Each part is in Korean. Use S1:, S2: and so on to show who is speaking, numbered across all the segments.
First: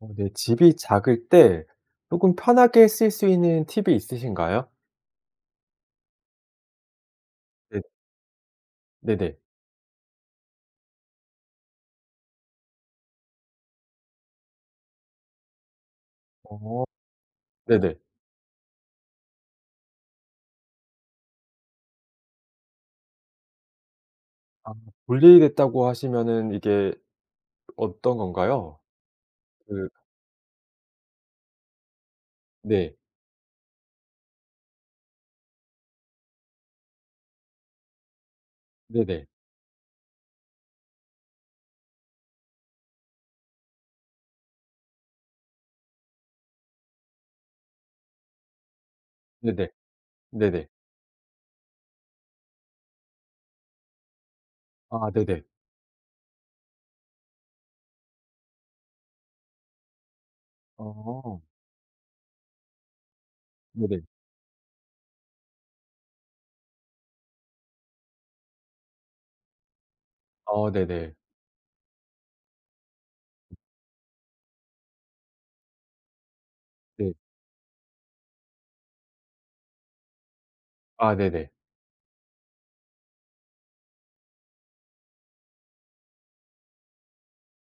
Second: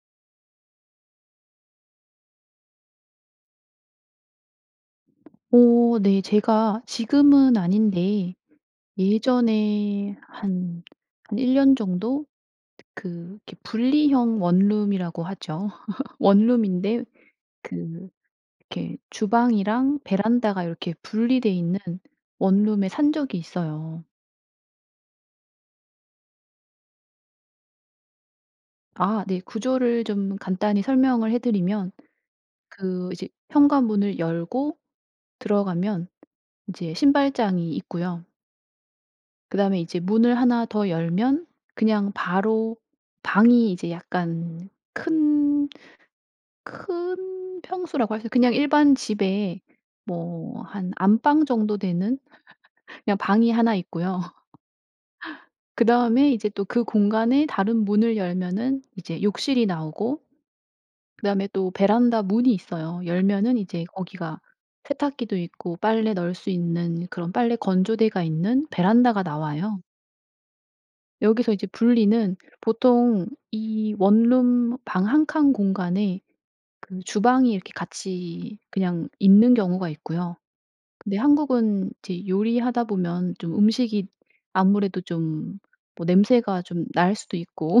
S1: 아 네, 집이 작을 때 쪼금 편하게 쓸 수 있는 팁이 있으신가요?
S2: 어 네, 제가 지금은
S1: 네.
S2: 아닌데
S1: 네네.
S2: 예전에 한 한 1 년 정도 그 이렇게 분리형 원룸이라고 하죠.
S1: 어
S2: 원룸인데
S1: 네네.
S2: 그 이렇게 주방이랑 베란다가 요렇게 분리돼 있는 원룸에 산 적이 있어요.
S1: 아 분리 됐다고 하시면은 이게 어떤 건가요?
S2: 아 네,
S1: 그
S2: 구조를 좀 간단히 설명을 해 드리면
S1: 네.
S2: 그 이제 현관문을 열고 들어가면 이제 신발장이 있고요.
S1: 네네.
S2: 그다음에 이제 문을 1 더 열면 그냥 바로 방이 이제 약간 큰 큰 평수라고 할 수 있 그냥 일반 집에
S1: 네네.
S2: 뭐
S1: 네네.
S2: 한 안방 정도 되는 그냥 방이 1 있고요.
S1: 아 네네.
S2: 그다음에 이제 또 그 공간에 다른 문을 열면은 이제 욕실이 나오고
S1: 어.
S2: 그다음에 또 베란다 문이 있어요. 열면은 이제
S1: 네네.
S2: 거기가 세탁기도 있고 빨래 널 수 있는 그런 빨래 건조대가 있는 베란다가 나와요.
S1: 어 네네.
S2: 여기서 이제 분리는 보통 이 원룸 방 1 칸 공간에 그
S1: 네.
S2: 주방이 이렇게 같이 그냥 있는 경우가 있고요.
S1: 아
S2: 근데
S1: 네네.
S2: 한국은 이제 요리하다 보면 좀 음식이 아무래도 좀 뭐 냄새가 좀 날 수도 있고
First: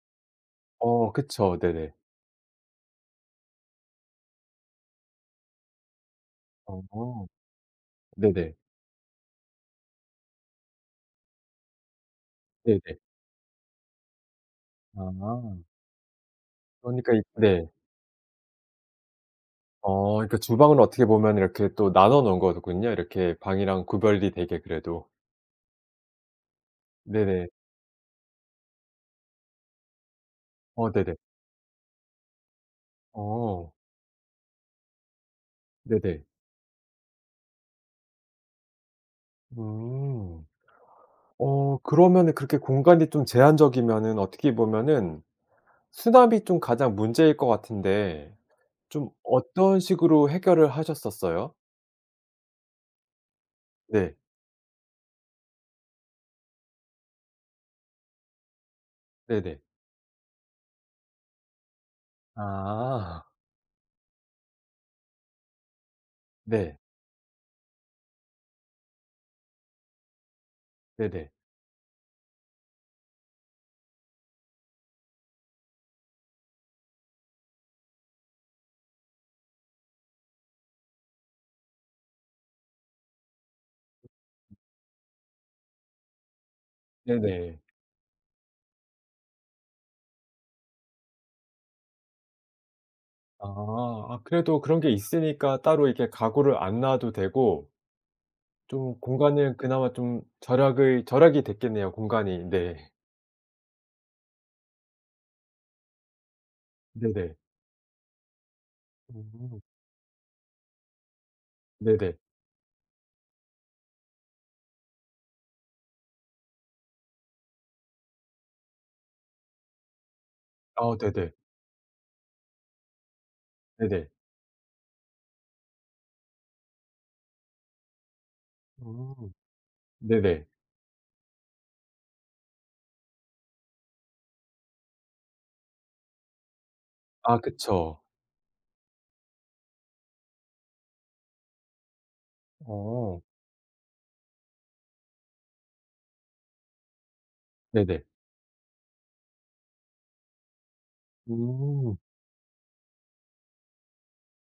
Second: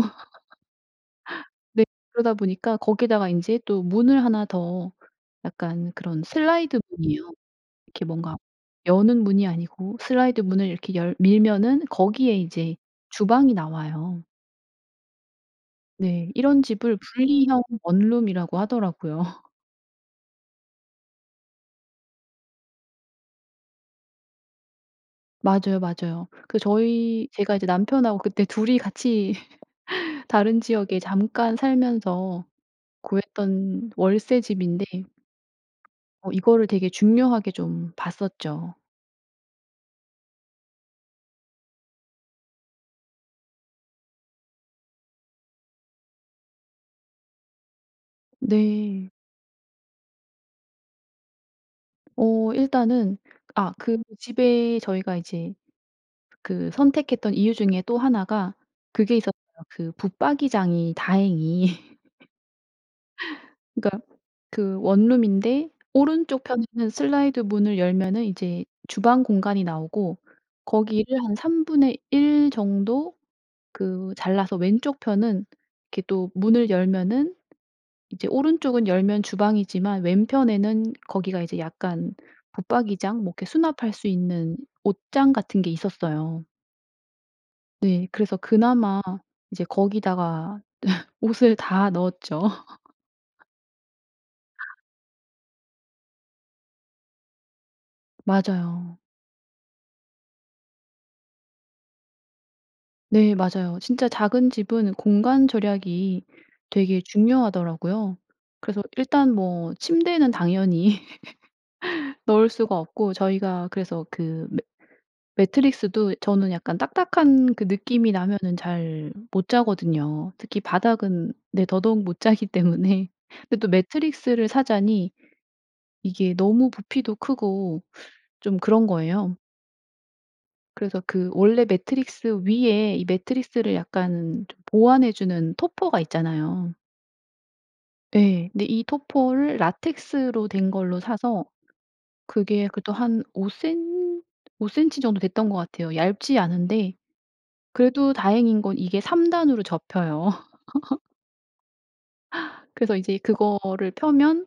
S1: 어 그쵸
S2: 네
S1: 네네.
S2: 그러다 보니까 거기에다가 인제 또 문을 1 더 약간 그런 슬라이드
S1: 어.
S2: 문이요. 이렇게 뭔가
S1: 네네.
S2: 여는 문이 아니고 슬라이드 문을 이렇게 열 밀면은 거기에 이제
S1: 네네.
S2: 주방이 나와요.
S1: 아.
S2: 네. 이런 집을
S1: 그러니까 이
S2: 분리형
S1: 네.
S2: 원룸이라고 하더라고요.
S1: 어 그러니까 주방을 어떻게 보면 이렇게 또 나눠 놓은 거군요. 이렇게 방이랑 구별이 되게 그래도.
S2: 맞아요, 맞아요. 그 저희
S1: 네네.
S2: 제가 이제 남편하고 그때 둘이 같이 다른
S1: 어
S2: 지역에
S1: 네네.
S2: 잠깐 살면서
S1: 어.
S2: 구했던 월세 집인데
S1: 네네.
S2: 어 이거를 되게 중요하게 좀 봤었죠.
S1: 음. 어 그러면은 그렇게 공간이 좀 제한적이면은 어떻게 보면은 수납이 좀 가장 문제일 거 같은데 좀
S2: 네.
S1: 어떤 식으로 해결을 하셨었어요?
S2: 어 일단은 아 그
S1: 네.
S2: 집에 저희가 이제 그 선택했던 이유 중에 또 1 가 그게 있었어요.
S1: 네네.
S2: 그 붙박이장이 다행히
S1: 아.
S2: 그러니까 그 원룸인데 오른쪽
S1: 네.
S2: 편에는 슬라이드 문을 열면은 이제 주방 공간이 나오고 거기를
S1: 네네.
S2: 한 3 분의 1 정도 그 잘라서 왼쪽 편은 이렇게 또 문을 열면은 이제 오른쪽은 열면 주방이지만 왼편에는 거기가 이제 약간 붙박이장 뭐 그렇게 수납할 수 있는 옷장 같은 게 있었어요.
S1: 네네.
S2: 네. 그래서 그나마 이제 거기다가 옷을 다 넣었죠.
S1: 아. 아 그래도 그런 게 있으니까 따로 이렇게 가구를 안 놔도 되고 좀
S2: 맞아요.
S1: 공간을 그나마 좀 절약을 절약이 됐겠네요 공간이. 네.
S2: 네 맞아요. 진짜 작은 집은 공간 절약이 되게
S1: 네네.
S2: 중요하더라고요. 그래서 일단
S1: 음.
S2: 뭐 침대는 당연히
S1: 네네.
S2: 넣을 수가 없고 저희가 그래서 그 매 매트리스도 저는 약간 딱딱한 그 느낌이 나면은 잘 못 자거든요. 특히
S1: 어 네네.
S2: 바닥은 네 더더욱 못 자기 때문에. 근데 또
S1: 네네.
S2: 매트리스를 사자니 이게 너무 부피도 크고 좀 그런
S1: 음.
S2: 거예요.
S1: 네네.
S2: 그래서 그 원래 매트리스 위에 이 매트리스를 약간 좀 보완해 주는 topper가 있잖아요.
S1: 아 그쵸.
S2: 예 근데 이 topper를 라텍스로 된 걸로 사서 그게 그래도
S1: 어.
S2: 한 5 센 5 센티 정도 됐던 것 같아요. 얇지 않은데
S1: 네네.
S2: 그래도 다행인 건 이게 3 단으로 접혀요.
S1: 음.
S2: 그래서 이제 그거를 펴면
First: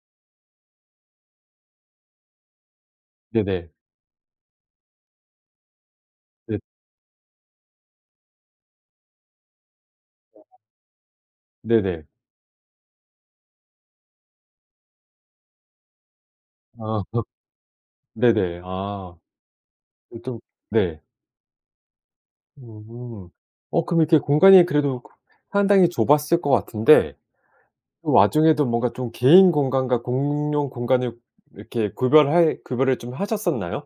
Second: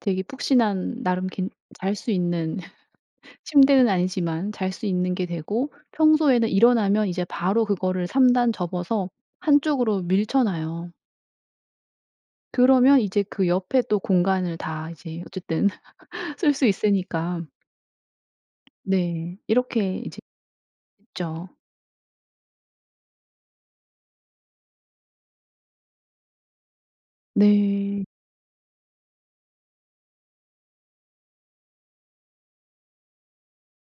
S2: 되게 푹신한 나름 괜 잘 수 있는
S1: 네네.
S2: 침대는 아니지만 잘 수 있는 게 되고 평소에는
S1: 네.
S2: 일어나면 이제 바로 그거를 3 단 접어서 한쪽으로 밀쳐놔요.
S1: 네네.
S2: 그러면 이제 그 옆에 또 공간을 다 이제 어쨌든 쓸 수
S1: 아.
S2: 있으니까.
S1: 네네. 아.
S2: 네. 이렇게 이제
S1: 그게 좀 네.
S2: 있죠.
S1: 음. 어 그럼 이렇게 공간이 그래도 상당히 좁았을 것 같은데
S2: 네.
S1: 그 와중에도 뭔가 좀 개인 공간과 공용 공간을 이렇게 구별할 구별을 좀 하셨었나요?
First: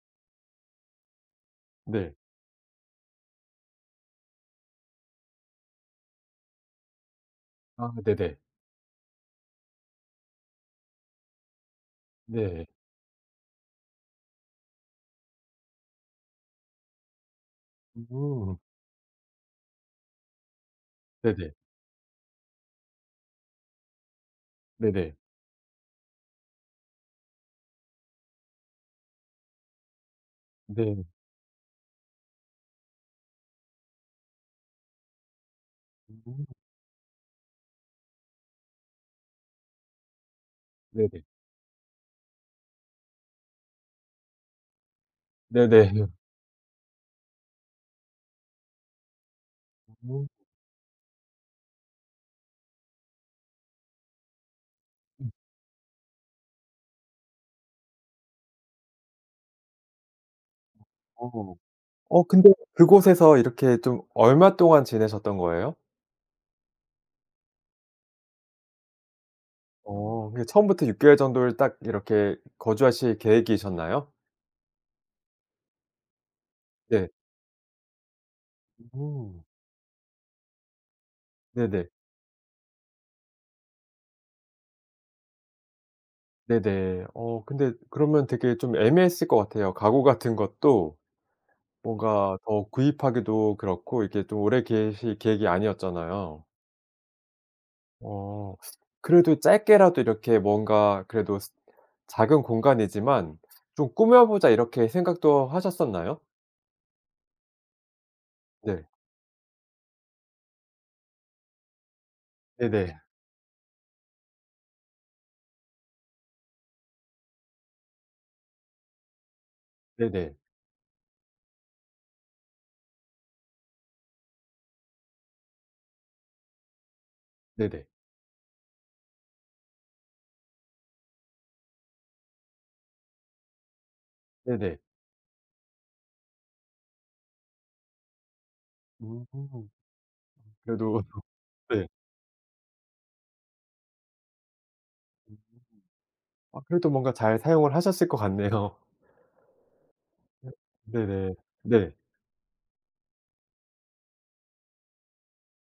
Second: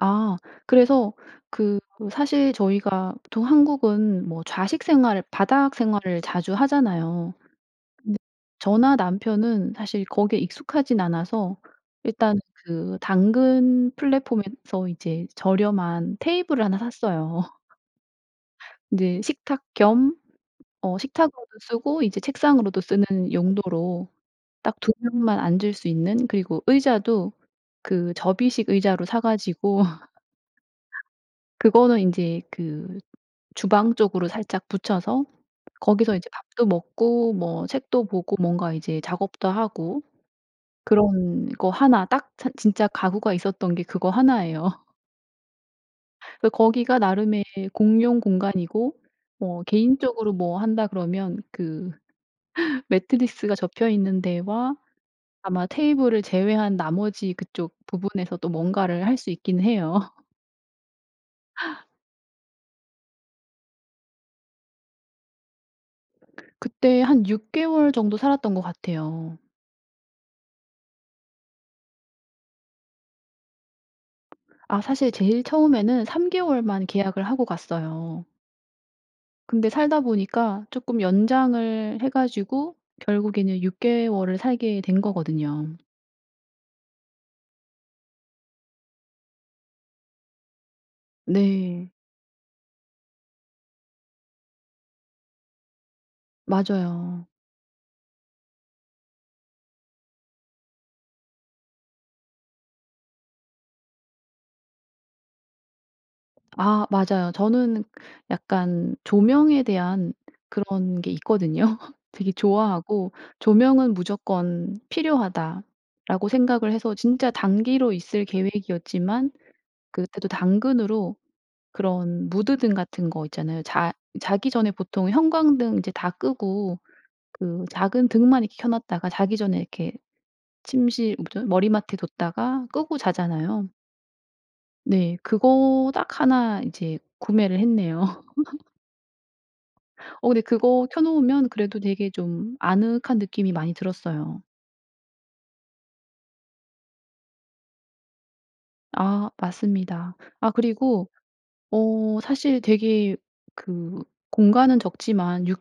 S2: 아 그래서 그
S1: 네.
S2: 사실 저희가 보통 한국은 뭐 좌식 생활을 바닥 생활을 자주 하잖아요.
S1: 아
S2: 근데
S1: 네네.
S2: 저나 남편은 사실 거기에 익숙하지는 않아서 일단
S1: 네.
S2: 그 당근 플랫폼에서 이제 저렴한 테이블을 1 샀어요.
S1: 음.
S2: 이제 식탁 겸 어 식탁으로도
S1: 네네.
S2: 쓰고 이제 책상으로도 쓰는 용도로 딱 2
S1: 네네.
S2: 명만 앉을 수 있는 그리고 의자도 그 접이식 의자로 사 가지고
S1: 네.
S2: 그거는 인제 그 주방 쪽으로 살짝 붙여서 거기서 이제
S1: 음.
S2: 밥도 먹고 뭐 책도 보고 뭔가 이제 작업도 하고
S1: 네네.
S2: 그런 거 1 딱 찬 진짜 가구가 있었던 게 그거 1 예요.
S1: 네네.
S2: 그래 거기가 나름의 공용 공간이고 뭐
S1: 음.
S2: 개인적으로 뭐 한다 그러면 그 매트리스가 접혀 있는 데와
S1: 음.
S2: 아마 테이블을 제외한 나머지 그쪽 부분에서도 뭔가를 할 수 있긴 해요.
S1: 어. 어 근데 그곳에서 이렇게 좀 얼마 동안 지내셨던 거예요?
S2: 그때 한 6 개월 정도 살았던 것 같아요.
S1: 어 이게 처음부터 6 개월 정도를 딱 이렇게 거주하실 계획이셨나요?
S2: 아 사실 제일 처음에는 3 개월만
S1: 네.
S2: 계약을 하고 갔어요.
S1: 음.
S2: 근데 살다 보니까 쪼끔
S1: 네네.
S2: 연장을 해 가지고 결국에는 6 개월을 살게 된 거거든요.
S1: 네네. 어 근데 그러면 되게 좀 애매했을 것 같아요. 가구 같은 것도
S2: 네.
S1: 뭔가 더 구입하기도 그렇고 이게 좀 오래 계실 계획이 아니었잖아요.
S2: 맞아요.
S1: 어 그래도 짧게라도 이렇게 뭔가 그래도 작은 공간이지만 좀 꾸며보자 이렇게 생각도 하셨었나요?
S2: 아 맞아요. 저는
S1: 네.
S2: 약간 조명에 대한 그런 게 있거든요. 되게
S1: 네네.
S2: 좋아하고 '조명은 무조건 필요하다.'라고 생각을 해서 진짜 단기로 있을 계획이었지만 그때도
S1: 네네.
S2: 당근으로 그런 무드 등 같은 거 있잖아요. 자 자기 전에 보통 형광등 이제 다 끄고 그
S1: 네네.
S2: 작은 등만 이렇게 켜 놨다가 자기 전에 이렇게 침실 뭐죠 머리맡에 뒀다가 끄고 자잖아요.
S1: 네네.
S2: 네. 그거 딱 1 인제 구매를 했네요.
S1: 음.
S2: 어 근데 그거 켜
S1: 그래도
S2: 놓으면 그래도
S1: 네.
S2: 되게 좀 아늑한 느낌이 많이 들었어요.
S1: 음. 아 그래도 뭔가 잘 사용을 하셨을 것 같네요.
S2: 아 맞습니다. 아 그리고
S1: 네네. 네.
S2: 어 사실 되게 그 공간은 적지만 6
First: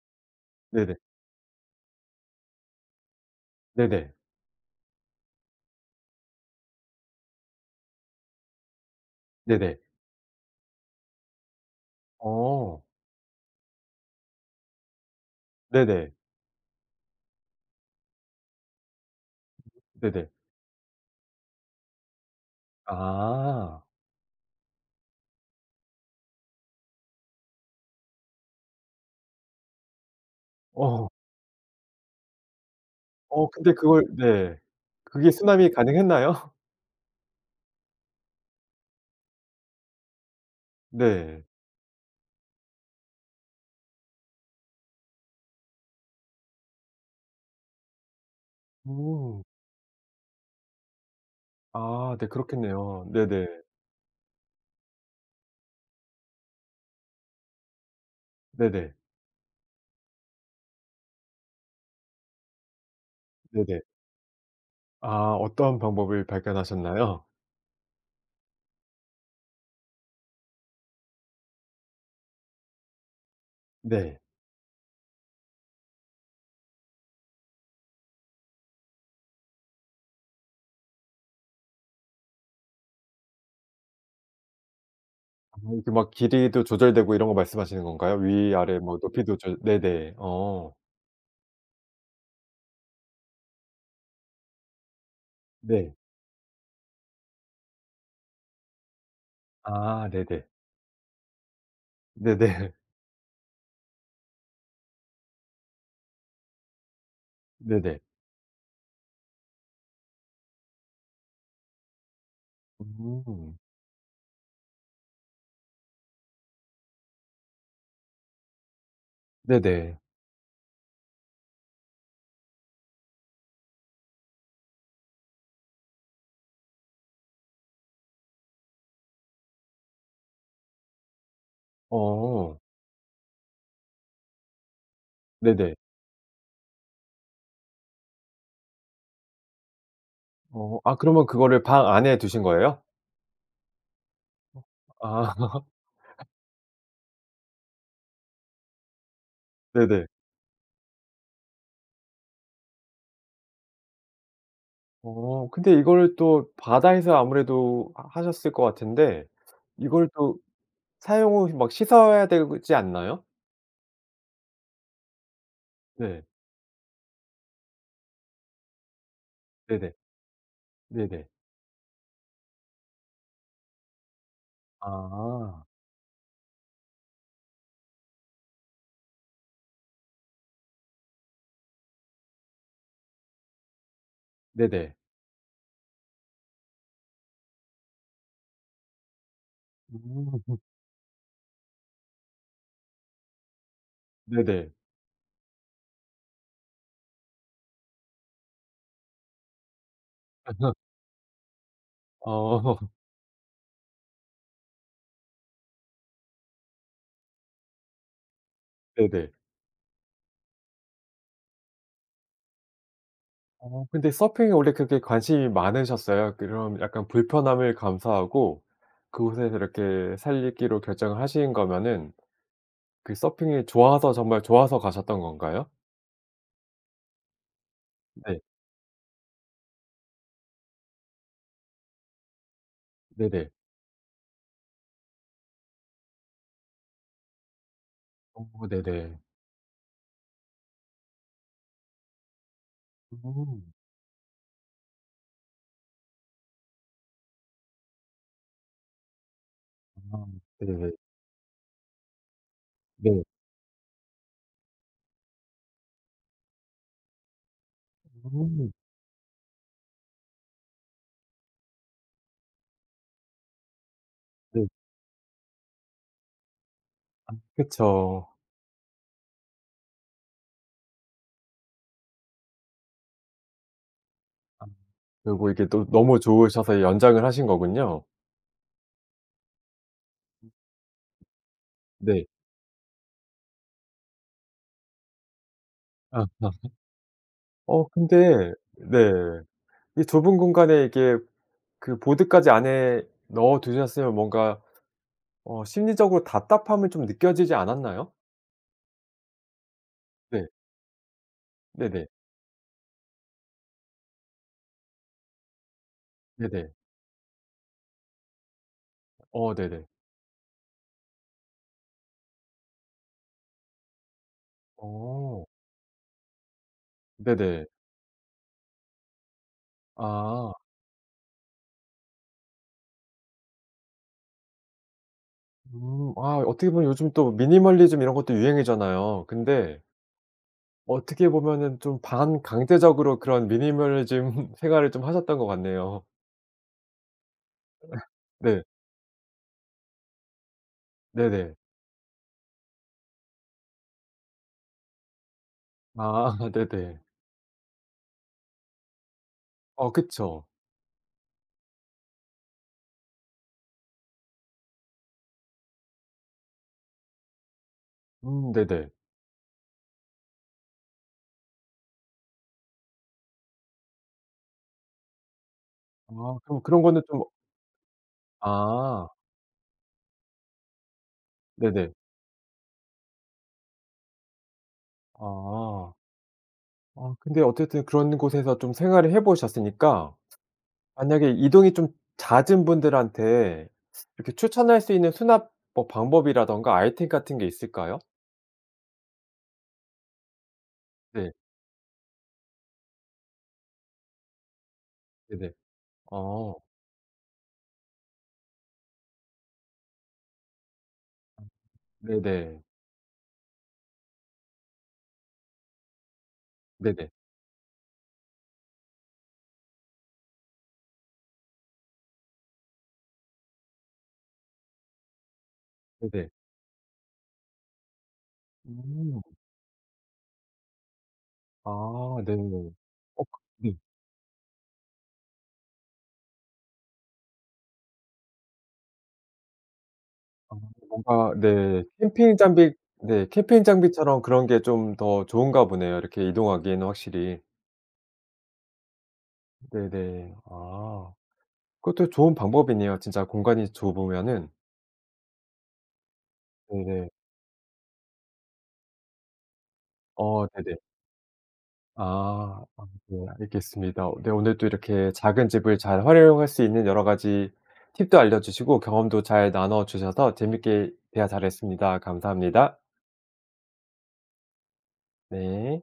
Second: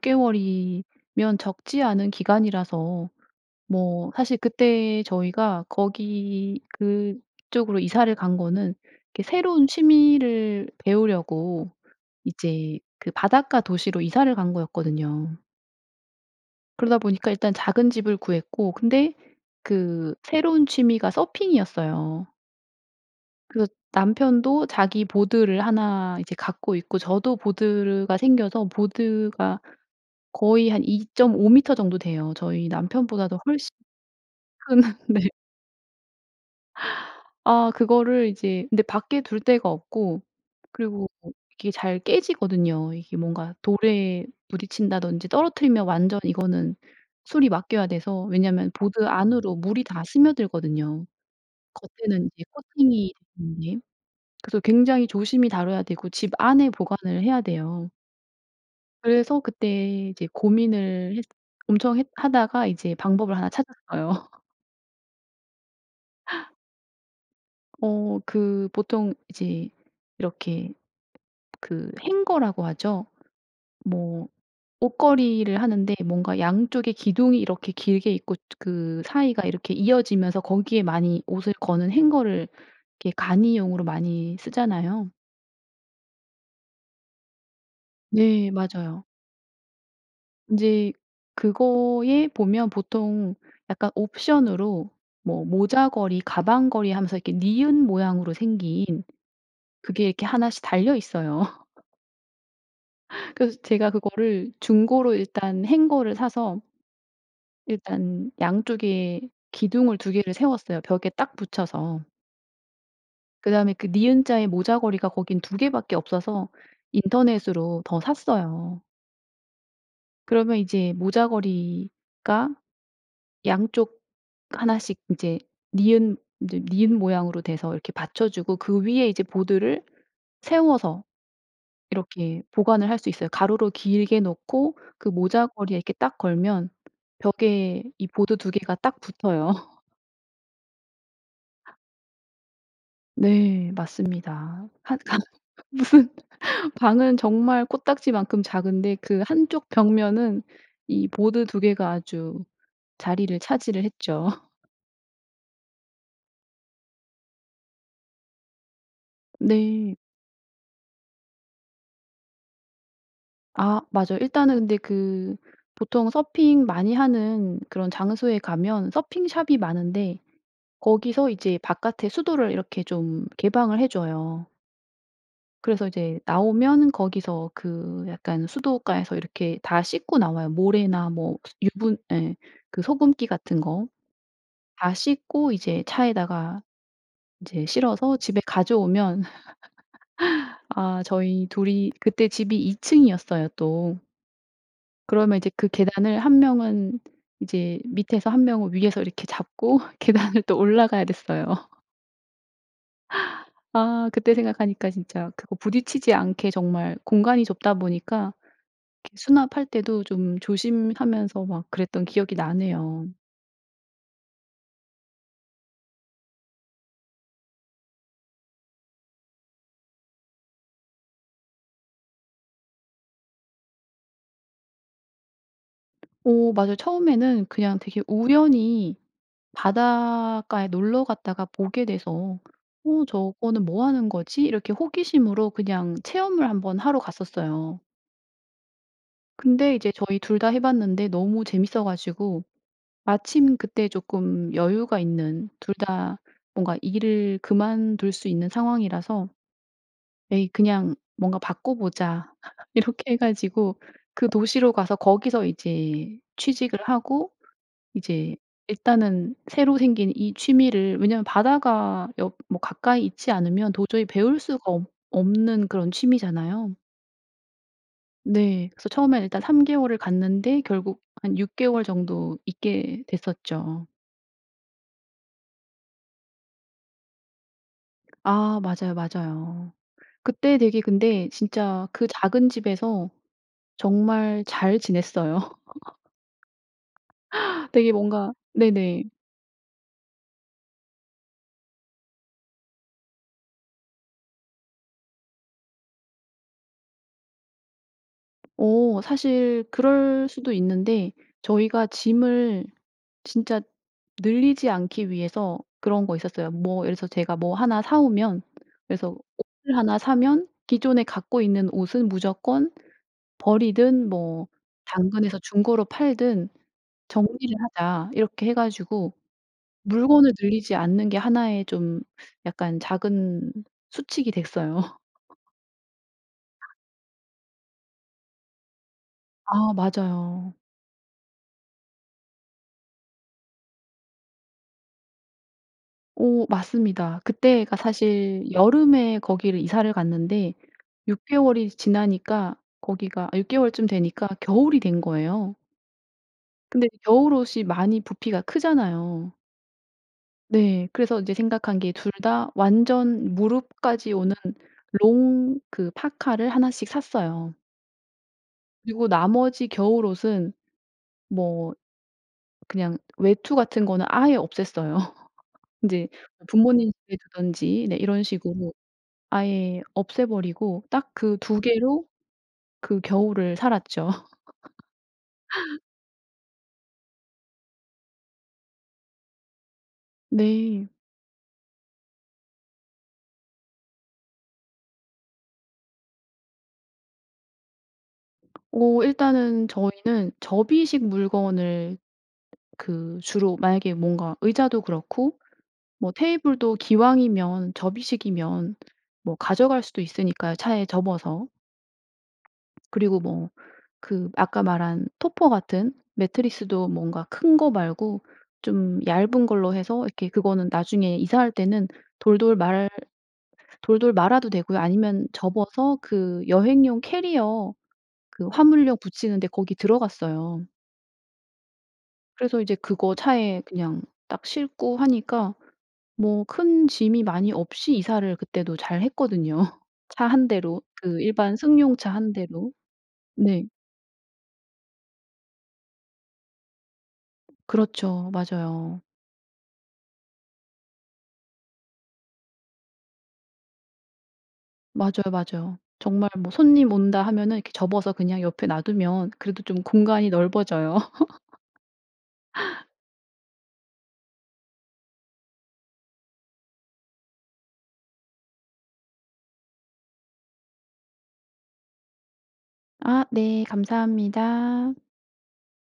S1: 네네.
S2: 개월이면 적지 않은 기간이라서 뭐
S1: 네네.
S2: 사실 그때 저희가 거기 그쪽으로 이사를 간 거는 이렇게 새로운
S1: 네네.
S2: 취미를 배우려고 이제
S1: 어.
S2: 그 바닷가 도시로 이사를 간 거였거든요.
S1: 네네.
S2: 그러다 보니까 일단 작은 집을 구했고 근데 그
S1: 네네.
S2: 새로운 취미가 서핑이었어요. 그래서
S1: 아.
S2: 남편도 자기 보드를 1 이제 갖고 있고 저도 보드가 생겨서 보드가 거의 한 이
S1: 어.
S2: 점 오 미터 정도 돼요. 저희 남편보다도
S1: 어
S2: 훨씬
S1: 근데 그걸 네.
S2: 큰 네.
S1: 그게 수납이 가능했나요?
S2: 아 그거를 이제 근데 밖에 둘 데가 없고 그리고
S1: 네.
S2: 이게 잘 깨지거든요. 이게 뭔가 돌에 부딪친다든지 떨어뜨리면 완전 이거는 수리 맡겨야 돼서 왜냐면 보드
S1: 음.
S2: 안으로 물이 다 스며들거든요.
S1: 아 네
S2: 겉에는 이제
S1: 그렇겠네요.
S2: 코팅이 음
S1: 네네.
S2: 예. 그래서 굉장히 조심히 다뤄야 되고 집 안에 보관을 해야 돼요.
S1: 네네.
S2: 그래서 그때 이제 고민을 했 엄청 했 하다가 이제 방법을 하나
S1: 네네.
S2: 찾았어요.
S1: 아 어떤 방법을 발견하셨나요?
S2: 어 그 보통 이제 이렇게 그 hanger라고 하죠.
S1: 네.
S2: 뭐 옷걸이를 하는데 뭔가 양쪽에 기둥이 이렇게 길게 있고 저 그 사이가 이렇게 이어지면서 거기에 많이 옷을 거는 hanger를 이렇게 간이용으로 많이 쓰잖아요.
S1: 어 이렇게 막 길이도 조절되고 이런 거 말씀하시는 건가요?
S2: 네
S1: 위 아래 뭐
S2: 맞아요.
S1: 높이도 졸 네네. 어.
S2: 인제 그거에 보면 보통 약간 옵션으로 뭐
S1: 네.
S2: 모자걸이 가방걸이 하면서 이렇게 니은 모양으로 생긴 그게
S1: 아
S2: 이렇게
S1: 네네.
S2: 1 씩 달려 있어요.
S1: 네네.
S2: 그래서 제가 그거를 중고로 일단 hanger를 사서
S1: 네네.
S2: 일단 양쪽에 기둥을 2 개를 세웠어요 벽에 딱 붙여서.
S1: 음.
S2: 그다음에 그 니은자의 모자걸이가 거기는 2 개밖에 없어서 인터넷으로 더 샀어요.
S1: 네네.
S2: 그러면 이제 모자걸이가 양쪽 1 씩 이제 니은 이제 니은 모양으로 돼서 이렇게 받쳐주고 그 위에 이제 보드를 세워서 이렇게
S1: 어.
S2: 보관을 할 수 있어요. 가로로 길게 놓고 그
S1: 네네.
S2: 모자걸이에 이렇게 딱 걸면 벽에 이 보드 2 개가 딱 붙어요.
S1: 어. 아 그러면 그거를 방 안에 두신 거예요?
S2: 네. 맞습니다. 1 칸
S1: 아.
S2: 무슨 방은 정말 코딱지만큼 작은데 그 1 쪽
S1: 네네.
S2: 벽면은 이 보드 2 개가 아주 자리를 차지를 했죠.
S1: 어. 근데 이거를 또 바다에서 아무래도 하 하셨을 것 같은데
S2: 네.
S1: 이걸 또 사용 후에 막 씻어야 되지 않나요?
S2: 아 맞아요. 일단은 근데 그 보통
S1: 네.
S2: 서핑 많이 하는 그런 장소에 가면 서핑샵이
S1: 네네.
S2: 많은데
S1: 네네.
S2: 거기서 이제 바깥에 수도를 이렇게 좀 개방을 해 줘요.
S1: 아.
S2: 그래서 이제 나오면 거기서 그 약간 수돗가에서 이렇게 다 씻고 나와요. 모래나 뭐 유분 예. 그 소금기 같은 거 다
S1: 네네.
S2: 씻고 이제 차에다가 이제 실어서 집에 가져오면
S1: 음.
S2: 아 저희 2 이 그때 집이 2 층이었어요 또.
S1: 네네.
S2: 그러면 이제 그 계단을 1 명은 이제 밑에서 1 명은 위에서 이렇게 잡고 계단을 또 올라가야 됐어요.
S1: 어.
S2: 아. 그때 생각하니까 진짜 그거 부딪히지 않게 정말 공간이 좁다 보니까 이렇게
S1: 네네.
S2: 수납할 때도 좀 조심하면서 막 그랬던 기억이 나네요.
S1: 어 근데 서핑에 원래 그렇게 관심이 많으셨어요? 그런 약간 불편함을 감수하고 그곳에서 그렇게 살기로 결정을 하신 거면은 그 서핑이 좋아서 정말 좋아서 가셨던 건가요?
S2: 오. 맞아요. 처음에는 그냥 되게
S1: 네.
S2: 우연히 바닷가에 놀러 갔다가 보게 돼서 어
S1: 네네.
S2: 저거는 뭐 하는 거지? 이렇게 호기심으로 그냥 체험을 한번 하러 갔었어요.
S1: 어 네네.
S2: 근데 이제 저희 2 다 해 봤는데 너무 재밌어 가지고 마침
S1: 음.
S2: 그때 쪼끔 여유가 있는 2 다 뭔가 일을 그만둘 수 있는 상황이라서
S1: 아
S2: "에이
S1: 네.
S2: 그냥 뭔가 바꿔 보자." 이렇게 해
S1: 네.
S2: 가지고 그 도시로 가서 거기서 이제 취직을 하고 이제
S1: 음.
S2: 일단은 새로 생긴 이 취미를 왜냐하면 바다가 옆 뭐 가까이 있지 않으면 도저히 배울 수가
S1: 네.
S2: 없 없는 그런 취미잖아요.
S1: 그쵸.
S2: 네. 그래서 처음에는 일단 3 개월을 갔는데 결국 한 6 개월 정도 있게 됐었죠.
S1: 그리고 이게 또 너무 좋으셔서 연장을 하신 거군요.
S2: 아 맞아요, 맞아요. 그때 되게 근데 진짜 그
S1: 네.
S2: 작은 집에서 정말 잘 지냈어요.
S1: 아. 어
S2: 되게 뭔가
S1: 근데
S2: 네네.
S1: 네. 이 좁은 공간에 이렇게 그 보드까지 안에 넣어 두셨으면 뭔가 어 심리적으로 답답함을 좀 느껴지지 않았나요?
S2: 어 사실 그럴
S1: 네.
S2: 수도 있는데 저희가
S1: 네네.
S2: 짐을 진짜 늘리지 않기 위해서 그런 거 있었어요.
S1: 네네.
S2: 뭐 예를 들어서 제가 뭐 1 사오면 그래서
S1: 어
S2: 옷을
S1: 네네.
S2: 1 사면 기존에 갖고 있는 옷은 무조건 버리든 뭐 당근에서
S1: 어.
S2: 중고로 팔든 "정리를
S1: 네네.
S2: 하자." 이렇게 해 가지고 물건을
S1: 아.
S2: 늘리지 않는 게 1 의 좀 약간 작은 수칙이 됐어요.
S1: 음 아 어떻게 보면 요즘 또 미니멀리즘 이런 것도 유행이잖아요.
S2: 아
S1: 근데
S2: 맞아요.
S1: 어떻게 보면은 좀 반강제적으로 그런 미니멀리즘 생활을 좀 하셨던 것 같네요.
S2: 오 맞습니다. 그때가 사실
S1: 네.
S2: 여름에 거기를 이사를 갔는데 6
S1: 네네.
S2: 개월이 지나니까 거기가 6 개월쯤 되니까 겨울이 된 거예요.
S1: 아
S2: 근데
S1: 네네.
S2: 겨울 옷이 많이 부피가 크잖아요.
S1: 어 그쵸.
S2: 네. 그래서 이제 생각한 게 2 다 완전 무릎까지 오는 롱 그 파카를 1 씩 샀어요.
S1: 음 네네.
S2: 그리고 나머지 겨울옷은 뭐 그냥 외투 같은 거는 아예 없앴어요. 인제
S1: 아 그럼 그런
S2: 부모님
S1: 거는
S2: 집에
S1: 좀
S2: 두든지 네 이런 식으로
S1: 아.
S2: 아예 없애 버리고 딱 그 2
S1: 네네.
S2: 개로 그 겨울을 살았죠.
S1: 아. 아 근데 어쨌든 그런 곳에서 좀 생활을 해 보셨으니까
S2: 네.
S1: 만약에 이동이 좀 잦은 분들한테 이렇게 추천할 수 있는 수납 뭐 방법이라든가 아이템 같은 게 있을까요?
S2: 어 일단은 저희는 접이식
S1: 네.
S2: 물건을 그 주로 만약에 뭔가 의자도 그렇고
S1: 네네.
S2: 뭐
S1: 어.
S2: 테이블도 기왕이면 접이식이면 뭐 가져갈 수도 있으니까요 차에 접어서.
S1: 네네.
S2: 그리고 뭐 그 아까 말한 토퍼 같은 매트리스도
S1: 네네.
S2: 뭔가 큰 거 말고 좀 얇은 걸로 해서 이렇게 그거는 나중에 이사할 때는 돌돌 말 돌돌 말아도 되고요. 아니면 접어서
S1: 네네.
S2: 그 여행용 캐리어 그 화물용
S1: 음.
S2: 부치는 데 거기 들어갔어요.
S1: 아 네.
S2: 그래서 이제 그거
S1: 어
S2: 차에
S1: 네.
S2: 그냥 딱 싣고 하니까 뭐 큰 짐이 많이 없이 이사를 그때도 잘 했거든요. 차 1
S1: 아
S2: 대로 그
S1: 뭔가
S2: 일반
S1: 네
S2: 승용차 1
S1: 캠핑
S2: 대로.
S1: 장비 네 캠핑
S2: 네.
S1: 장비처럼 그런 게 좀 더 좋은가 보네요 이렇게 이동하기에는 확실히.
S2: 그렇죠. 맞아요.
S1: 네네. 아. 그것도 좋은 방법이네요 진짜 공간이 좁으면은.
S2: 맞아요 맞아요. 정말 뭐 손님
S1: 네네.
S2: 온다 하면은 이렇게 접어서 그냥 옆에 놔 두면 그래도 좀 공간이
S1: 어 네네.
S2: 넓어져요.
S1: 아. 아 네 알겠습니다. 네 오늘도 이렇게 작은 집을 잘 활용할 수 있는 여러 가지 팁도 알려주시고 경험도 잘 나눠 주셔서 재밌게 대화 잘 했습니다. 감사합니다.
S2: 아 네. 감사합니다.
S1: 네.